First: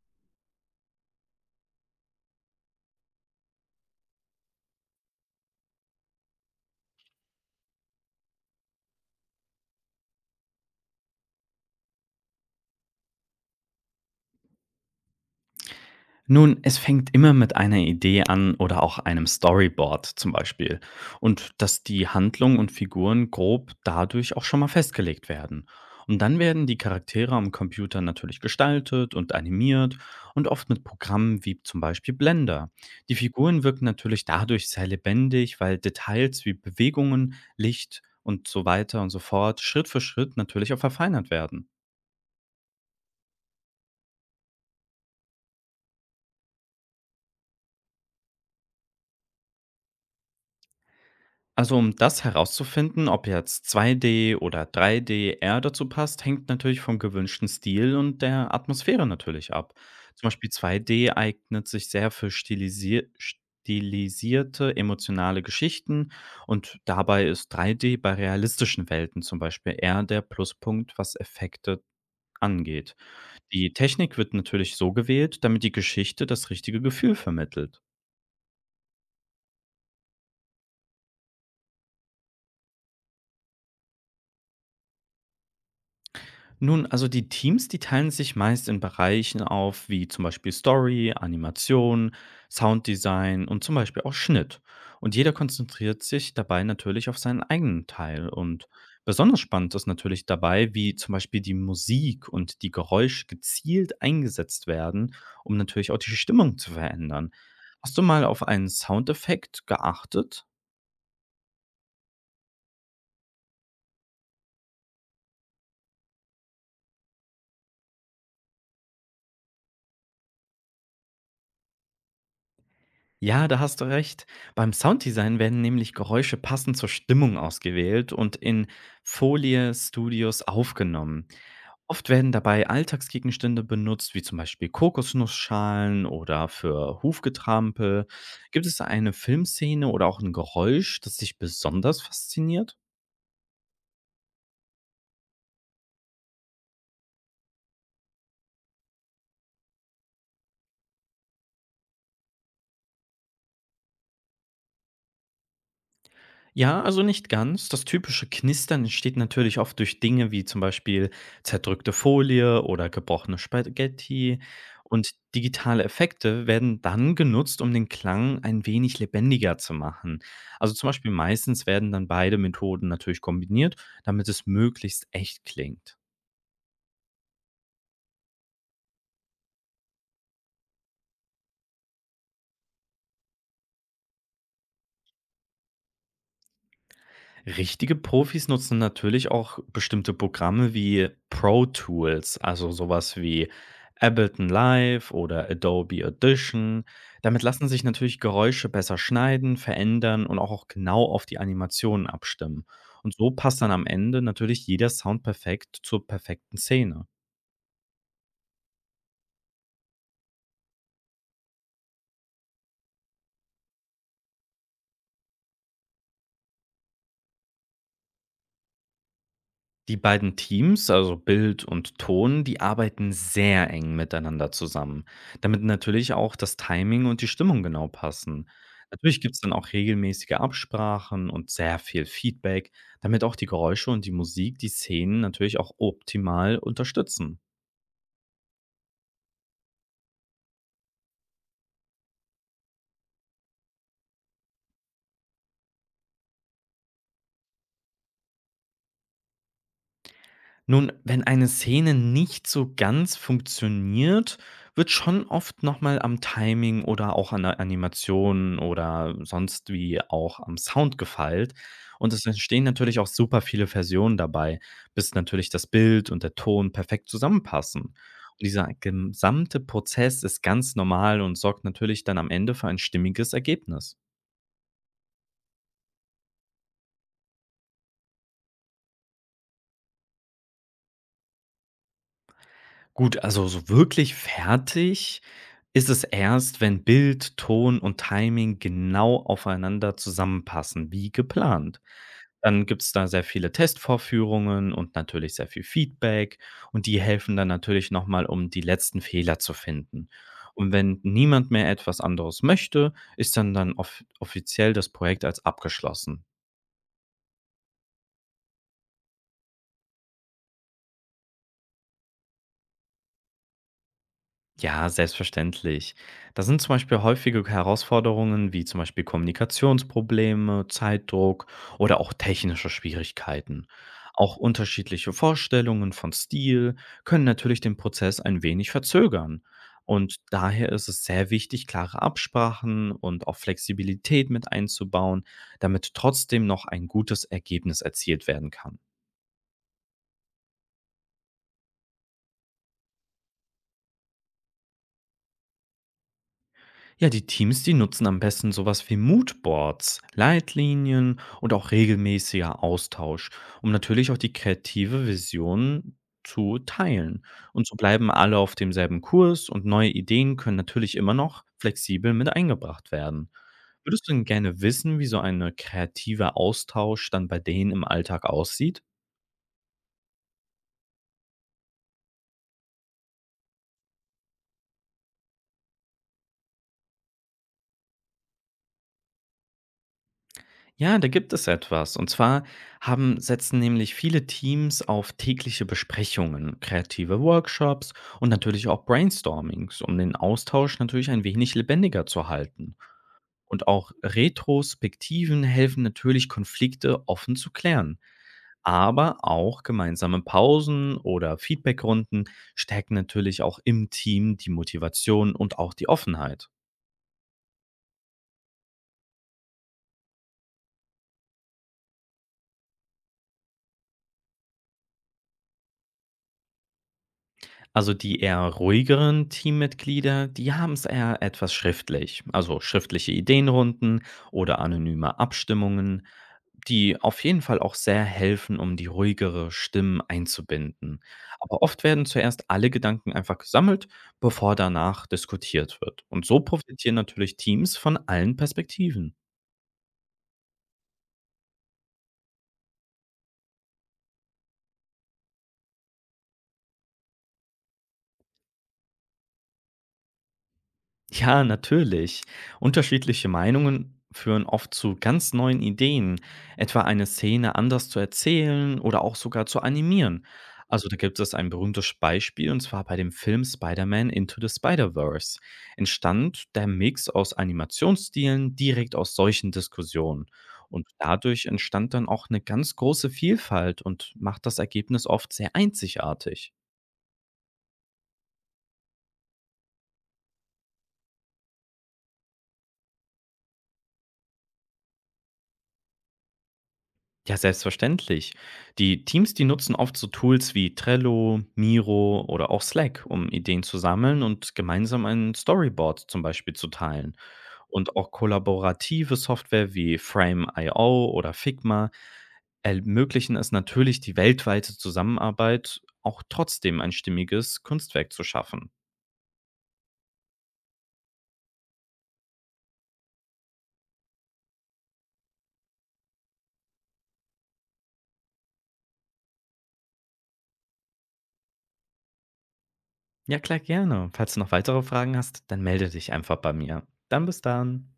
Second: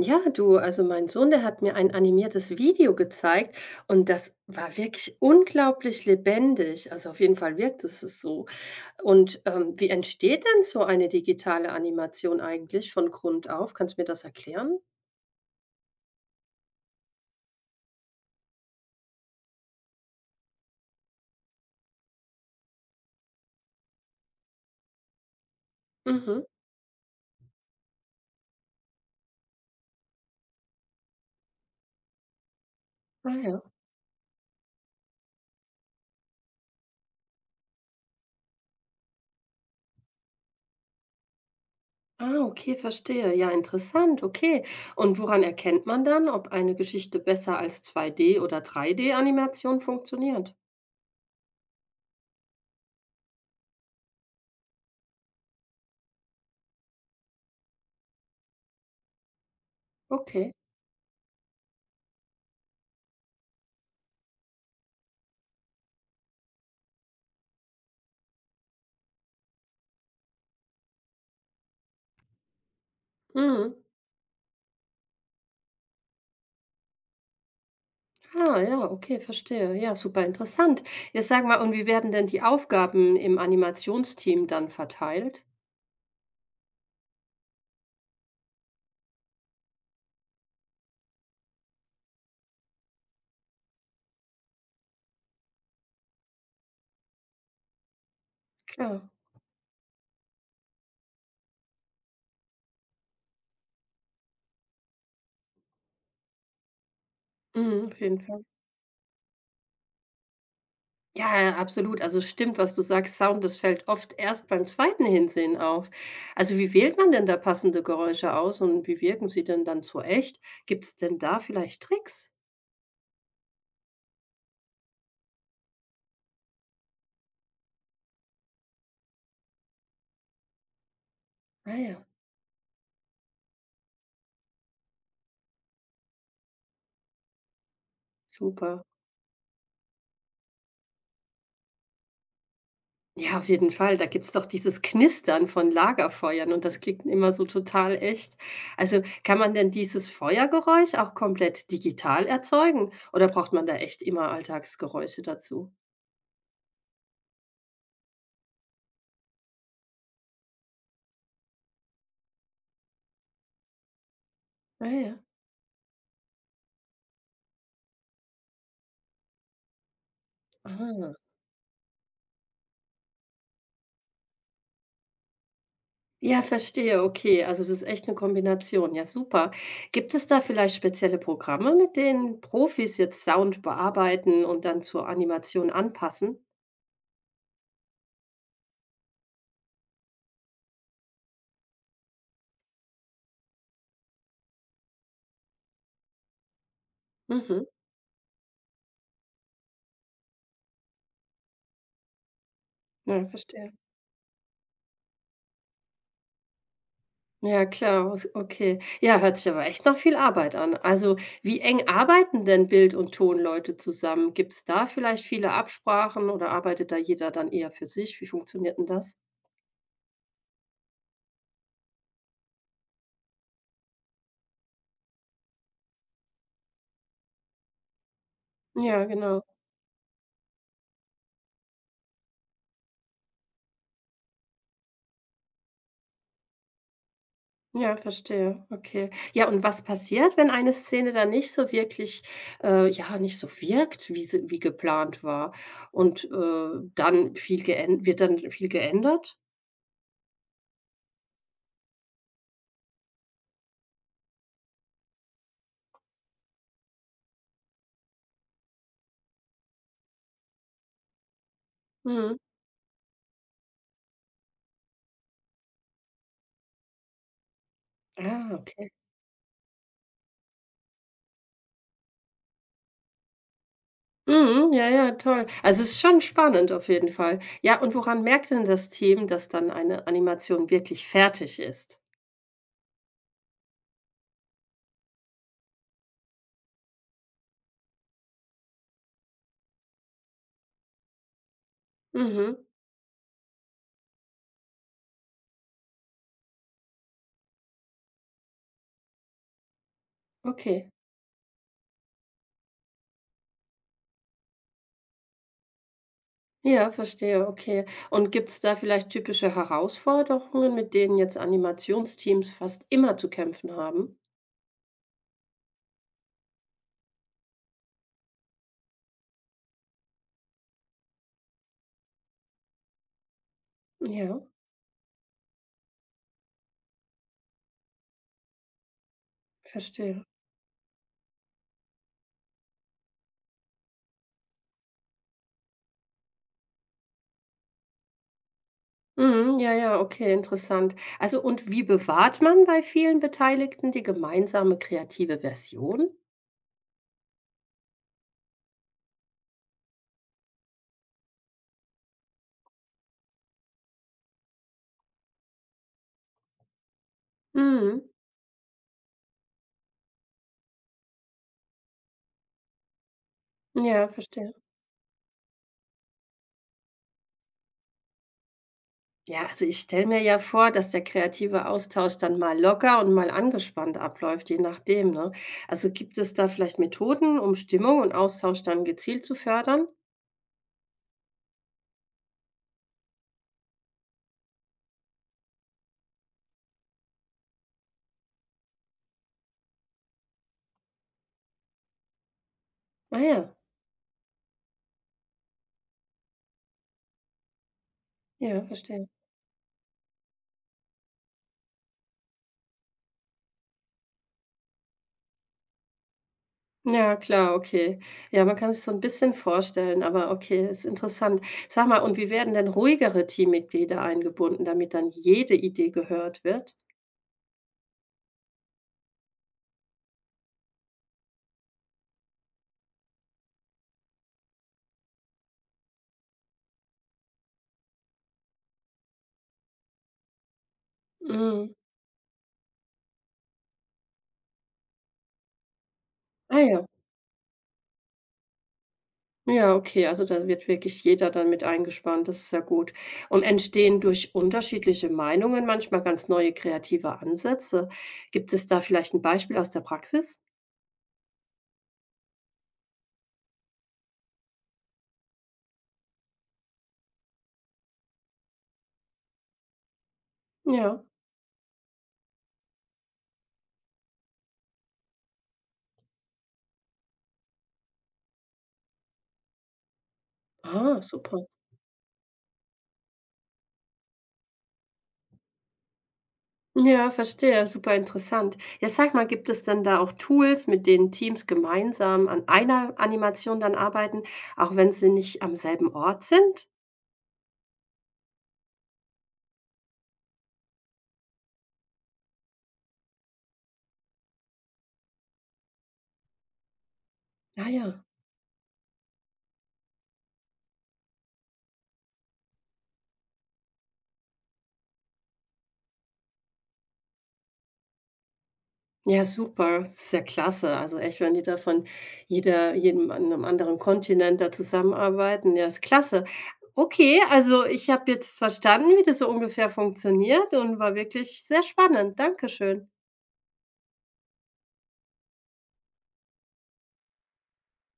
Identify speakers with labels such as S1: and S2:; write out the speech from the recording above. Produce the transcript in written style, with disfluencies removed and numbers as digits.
S1: Ja, du, also mein Sohn, der hat mir ein animiertes Video gezeigt und das war wirklich unglaublich lebendig. Also auf jeden Fall wirkt es so. Und wie entsteht denn so eine digitale Animation eigentlich von Grund auf? Kannst du mir das erklären?
S2: Nun, es fängt immer mit einer Idee an oder auch einem Storyboard zum Beispiel und dass die Handlung und Figuren grob dadurch auch schon mal festgelegt werden. Und dann
S1: Mhm.
S2: werden die Charaktere am Computer natürlich gestaltet und animiert und oft mit Programmen wie zum Beispiel Blender. Die
S1: Ah
S2: Figuren
S1: ja.
S2: wirken natürlich dadurch sehr lebendig, weil Details wie Bewegungen, Licht und so weiter und so fort Schritt für Schritt natürlich auch verfeinert werden.
S1: Ah, okay, verstehe. Ja, interessant. Okay. Und woran erkennt man dann, ob eine Geschichte besser als 2D oder 3D animation funktioniert?
S2: Also, um das herauszufinden, ob jetzt 2D oder 3D eher dazu passt, hängt natürlich vom gewünschten Stil und der Atmosphäre natürlich ab. Zum Beispiel
S1: Okay.
S2: 2D eignet sich sehr für stilisierte emotionale Geschichten und dabei ist 3D bei realistischen Welten zum Beispiel eher der Pluspunkt, was Effekte angeht. Die
S1: Mhm.
S2: Technik wird natürlich so gewählt, damit die Geschichte das richtige Gefühl vermittelt.
S1: Ah, ja, okay, verstehe. Ja, super interessant. Jetzt sag mal, und wie werden denn die Aufgaben im Animationsteam dann verteilt?
S2: Nun, also die Teams, die teilen sich meist in Bereichen auf, wie zum Beispiel Story, Animation, Sounddesign und zum Beispiel auch Schnitt. Und jeder konzentriert sich dabei natürlich auf seinen eigenen Teil. Und
S1: Klar.
S2: besonders spannend ist natürlich dabei, wie zum Beispiel die Musik und die Geräusche gezielt eingesetzt werden, um natürlich auch die Stimmung zu verändern.
S1: Mhm,
S2: Hast
S1: auf
S2: du
S1: jeden
S2: mal
S1: Fall.
S2: auf einen Soundeffekt geachtet?
S1: Ja, ja, absolut. Also stimmt, was du sagst. Sound, das fällt oft erst beim zweiten Hinsehen auf. Also wie wählt man denn da passende Geräusche aus und wie wirken sie denn dann so echt? Gibt es denn da vielleicht Tricks?
S2: Ja, da hast du recht. Beim Sounddesign werden nämlich Geräusche passend zur Stimmung ausgewählt und in Folie Studios aufgenommen.
S1: Ah ja,
S2: Oft werden dabei Alltagsgegenstände benutzt, wie zum Beispiel Kokosnussschalen oder für Hufgetrampel. Gibt es da
S1: super.
S2: eine Filmszene oder auch ein Geräusch, das dich besonders fasziniert?
S1: Ja, auf jeden Fall. Da gibt's doch dieses Knistern von Lagerfeuern und das klingt immer so total echt. Also kann man denn dieses Feuergeräusch auch komplett digital erzeugen oder braucht man da echt immer Alltagsgeräusche dazu?
S2: Ja, also nicht ganz. Das typische Knistern entsteht natürlich oft durch Dinge wie zum Beispiel zerdrückte Folie oder gebrochene Spaghetti.
S1: Ah
S2: Und
S1: ja.
S2: digitale Effekte werden dann genutzt, um den Klang ein wenig lebendiger zu machen. Also zum Beispiel
S1: Ah.
S2: meistens werden dann beide Methoden natürlich kombiniert, damit es möglichst echt klingt.
S1: Ja, verstehe. Okay, also das ist echt eine Kombination. Ja, super. Gibt es da vielleicht spezielle Programme, mit denen Profis jetzt Sound bearbeiten und dann zur Animation anpassen?
S2: Richtige Profis nutzen natürlich auch bestimmte Programme wie Pro Tools, also sowas wie Ableton Live oder Adobe Audition. Damit
S1: Mhm.
S2: lassen sich natürlich Geräusche besser schneiden, verändern und auch genau auf die Animationen abstimmen. Und
S1: Ja,
S2: so passt dann
S1: verstehe.
S2: am Ende natürlich jeder Sound perfekt zur perfekten Szene.
S1: Ja, klar, was okay. Ja, hört sich aber echt nach viel Arbeit an. Also, wie eng arbeiten denn Bild und Tonleute zusammen? Gibt es da vielleicht viele Absprachen oder arbeitet da jeder dann eher für sich? Wie funktioniert denn das?
S2: Die beiden Teams, also Bild und Ton, die arbeiten sehr eng miteinander zusammen, damit natürlich auch das Timing und die Stimmung genau passen.
S1: Ja,
S2: Natürlich gibt es
S1: genau.
S2: dann auch regelmäßige Absprachen und sehr viel Feedback, damit auch die Geräusche und die Musik die Szenen natürlich auch optimal unterstützen.
S1: Ja, verstehe. Okay. Ja, und was passiert, wenn eine Szene dann nicht so wirklich ja, nicht so wirkt, wie sie wie geplant war und, dann viel geän wird dann viel geändert?
S2: Nun, wenn eine Szene nicht so ganz funktioniert, wird schon oft nochmal am Timing oder auch an der Animation oder sonst wie auch am Sound gefeilt. Und es
S1: Mhm.
S2: entstehen natürlich auch super viele Versionen dabei, bis natürlich das Bild und der Ton perfekt zusammenpassen. Und
S1: Ah,
S2: dieser
S1: okay.
S2: gesamte Prozess ist ganz normal und sorgt natürlich dann am Ende für ein stimmiges Ergebnis.
S1: Mhm, ja, ja, toll. Also, es ist schon spannend auf jeden Fall. Ja, und woran merkt denn das Team, dass dann eine Animation wirklich fertig ist?
S2: Gut, also so wirklich fertig ist es erst, wenn Bild, Ton und Timing genau aufeinander zusammenpassen, wie geplant.
S1: Mhm,
S2: Dann gibt es da sehr viele Testvorführungen und natürlich sehr viel Feedback und die helfen dann natürlich nochmal, um die letzten Fehler zu finden. Und
S1: okay.
S2: wenn niemand mehr etwas anderes möchte, ist dann offiziell das Projekt als abgeschlossen.
S1: Ja, verstehe, okay. Und gibt es da vielleicht typische Herausforderungen, mit denen jetzt Animationsteams fast immer zu kämpfen haben?
S2: Ja, selbstverständlich. Da sind zum Beispiel häufige Herausforderungen wie zum Beispiel Kommunikationsprobleme, Zeitdruck oder auch technische Schwierigkeiten. Auch
S1: Ja,
S2: unterschiedliche Vorstellungen von Stil können natürlich den Prozess ein wenig verzögern. Und
S1: verstehe.
S2: daher ist es sehr wichtig, klare Absprachen und auch Flexibilität mit einzubauen, damit trotzdem noch ein gutes Ergebnis erzielt werden kann.
S1: Mhm, ja, ja, okay, interessant. Also, und wie bewahrt man bei vielen Beteiligten die gemeinsame kreative Version?
S2: Ja, die Teams, die nutzen am besten sowas wie Moodboards, Leitlinien und auch regelmäßiger Austausch, um natürlich auch die kreative Vision zu teilen. Und so
S1: Mhm,
S2: bleiben alle auf demselben Kurs und neue Ideen können natürlich immer noch flexibel mit eingebracht werden. Würdest
S1: ja,
S2: du denn
S1: verstehe.
S2: gerne wissen, wie so ein kreativer Austausch dann bei denen im Alltag aussieht?
S1: Ja, also ich stelle mir ja vor, dass der kreative Austausch dann mal locker und mal angespannt abläuft, je nachdem, ne? Also gibt es da vielleicht Methoden, um Stimmung und Austausch dann gezielt zu fördern?
S2: Ja, da gibt es etwas. Und zwar haben setzen nämlich viele Teams auf tägliche Besprechungen, kreative Workshops und natürlich auch Brainstormings, um den Austausch natürlich ein wenig lebendiger zu halten.
S1: Ah ja,
S2: Und auch Retrospektiven helfen natürlich, Konflikte offen zu klären.
S1: ja, verstehe.
S2: Aber auch gemeinsame Pausen oder Feedbackrunden stärken natürlich auch im Team die Motivation und auch die Offenheit.
S1: Ja, klar, okay. Ja, man kann es so ein bisschen vorstellen, aber okay, ist interessant. Sag mal, und wie werden denn ruhigere Teammitglieder eingebunden, damit dann jede Idee gehört wird?
S2: Also die eher ruhigeren Teammitglieder, die haben es eher etwas schriftlich. Also schriftliche Ideenrunden oder anonyme Abstimmungen, die auf jeden Fall auch sehr helfen, um die ruhigere Stimmen einzubinden. Aber
S1: Mhm.
S2: oft werden zuerst alle Gedanken einfach gesammelt, bevor danach diskutiert wird. Und so
S1: Ah ja.
S2: profitieren natürlich Teams von allen Perspektiven.
S1: Ja, okay, also da wird wirklich jeder dann mit eingespannt, das ist ja gut. Und entstehen durch unterschiedliche Meinungen manchmal ganz neue kreative Ansätze? Gibt es da vielleicht ein Beispiel aus der Praxis?
S2: Ja, natürlich. Unterschiedliche Meinungen führen oft zu ganz neuen Ideen, etwa eine Szene anders zu erzählen oder auch sogar zu animieren. Also da
S1: Ja.
S2: gibt es ein berühmtes Beispiel, und zwar bei dem Film Spider-Man Into the Spider-Verse. Entstand der Mix aus Animationsstilen direkt aus solchen Diskussionen. Und
S1: Ah,
S2: dadurch
S1: super.
S2: entstand dann auch eine ganz große Vielfalt und macht das Ergebnis oft sehr einzigartig.
S1: Ja, verstehe, super interessant. Ja, sag mal, gibt es denn da auch Tools, mit denen Teams gemeinsam an einer Animation dann arbeiten, auch wenn sie nicht am selben Ort sind?
S2: Ja, selbstverständlich. Die Teams, die nutzen oft so Tools wie Trello, Miro oder auch Slack, um Ideen zu sammeln und gemeinsam ein Storyboard zum Beispiel zu teilen.
S1: Ah
S2: Und
S1: ja.
S2: auch kollaborative Software wie Frame.io oder Figma ermöglichen es natürlich, die weltweite Zusammenarbeit auch trotzdem ein stimmiges Kunstwerk zu schaffen.
S1: Ja, super. Das ist ja klasse. Also echt, wenn die da von jeder jedem an 'nem anderen Kontinent da zusammenarbeiten, ja, ist klasse. Okay, also ich habe jetzt verstanden, wie das so ungefähr funktioniert und war wirklich sehr spannend. Dankeschön.
S2: Ja, klar, gerne. Falls du noch weitere Fragen hast, dann melde dich einfach bei mir. Dann bis dann.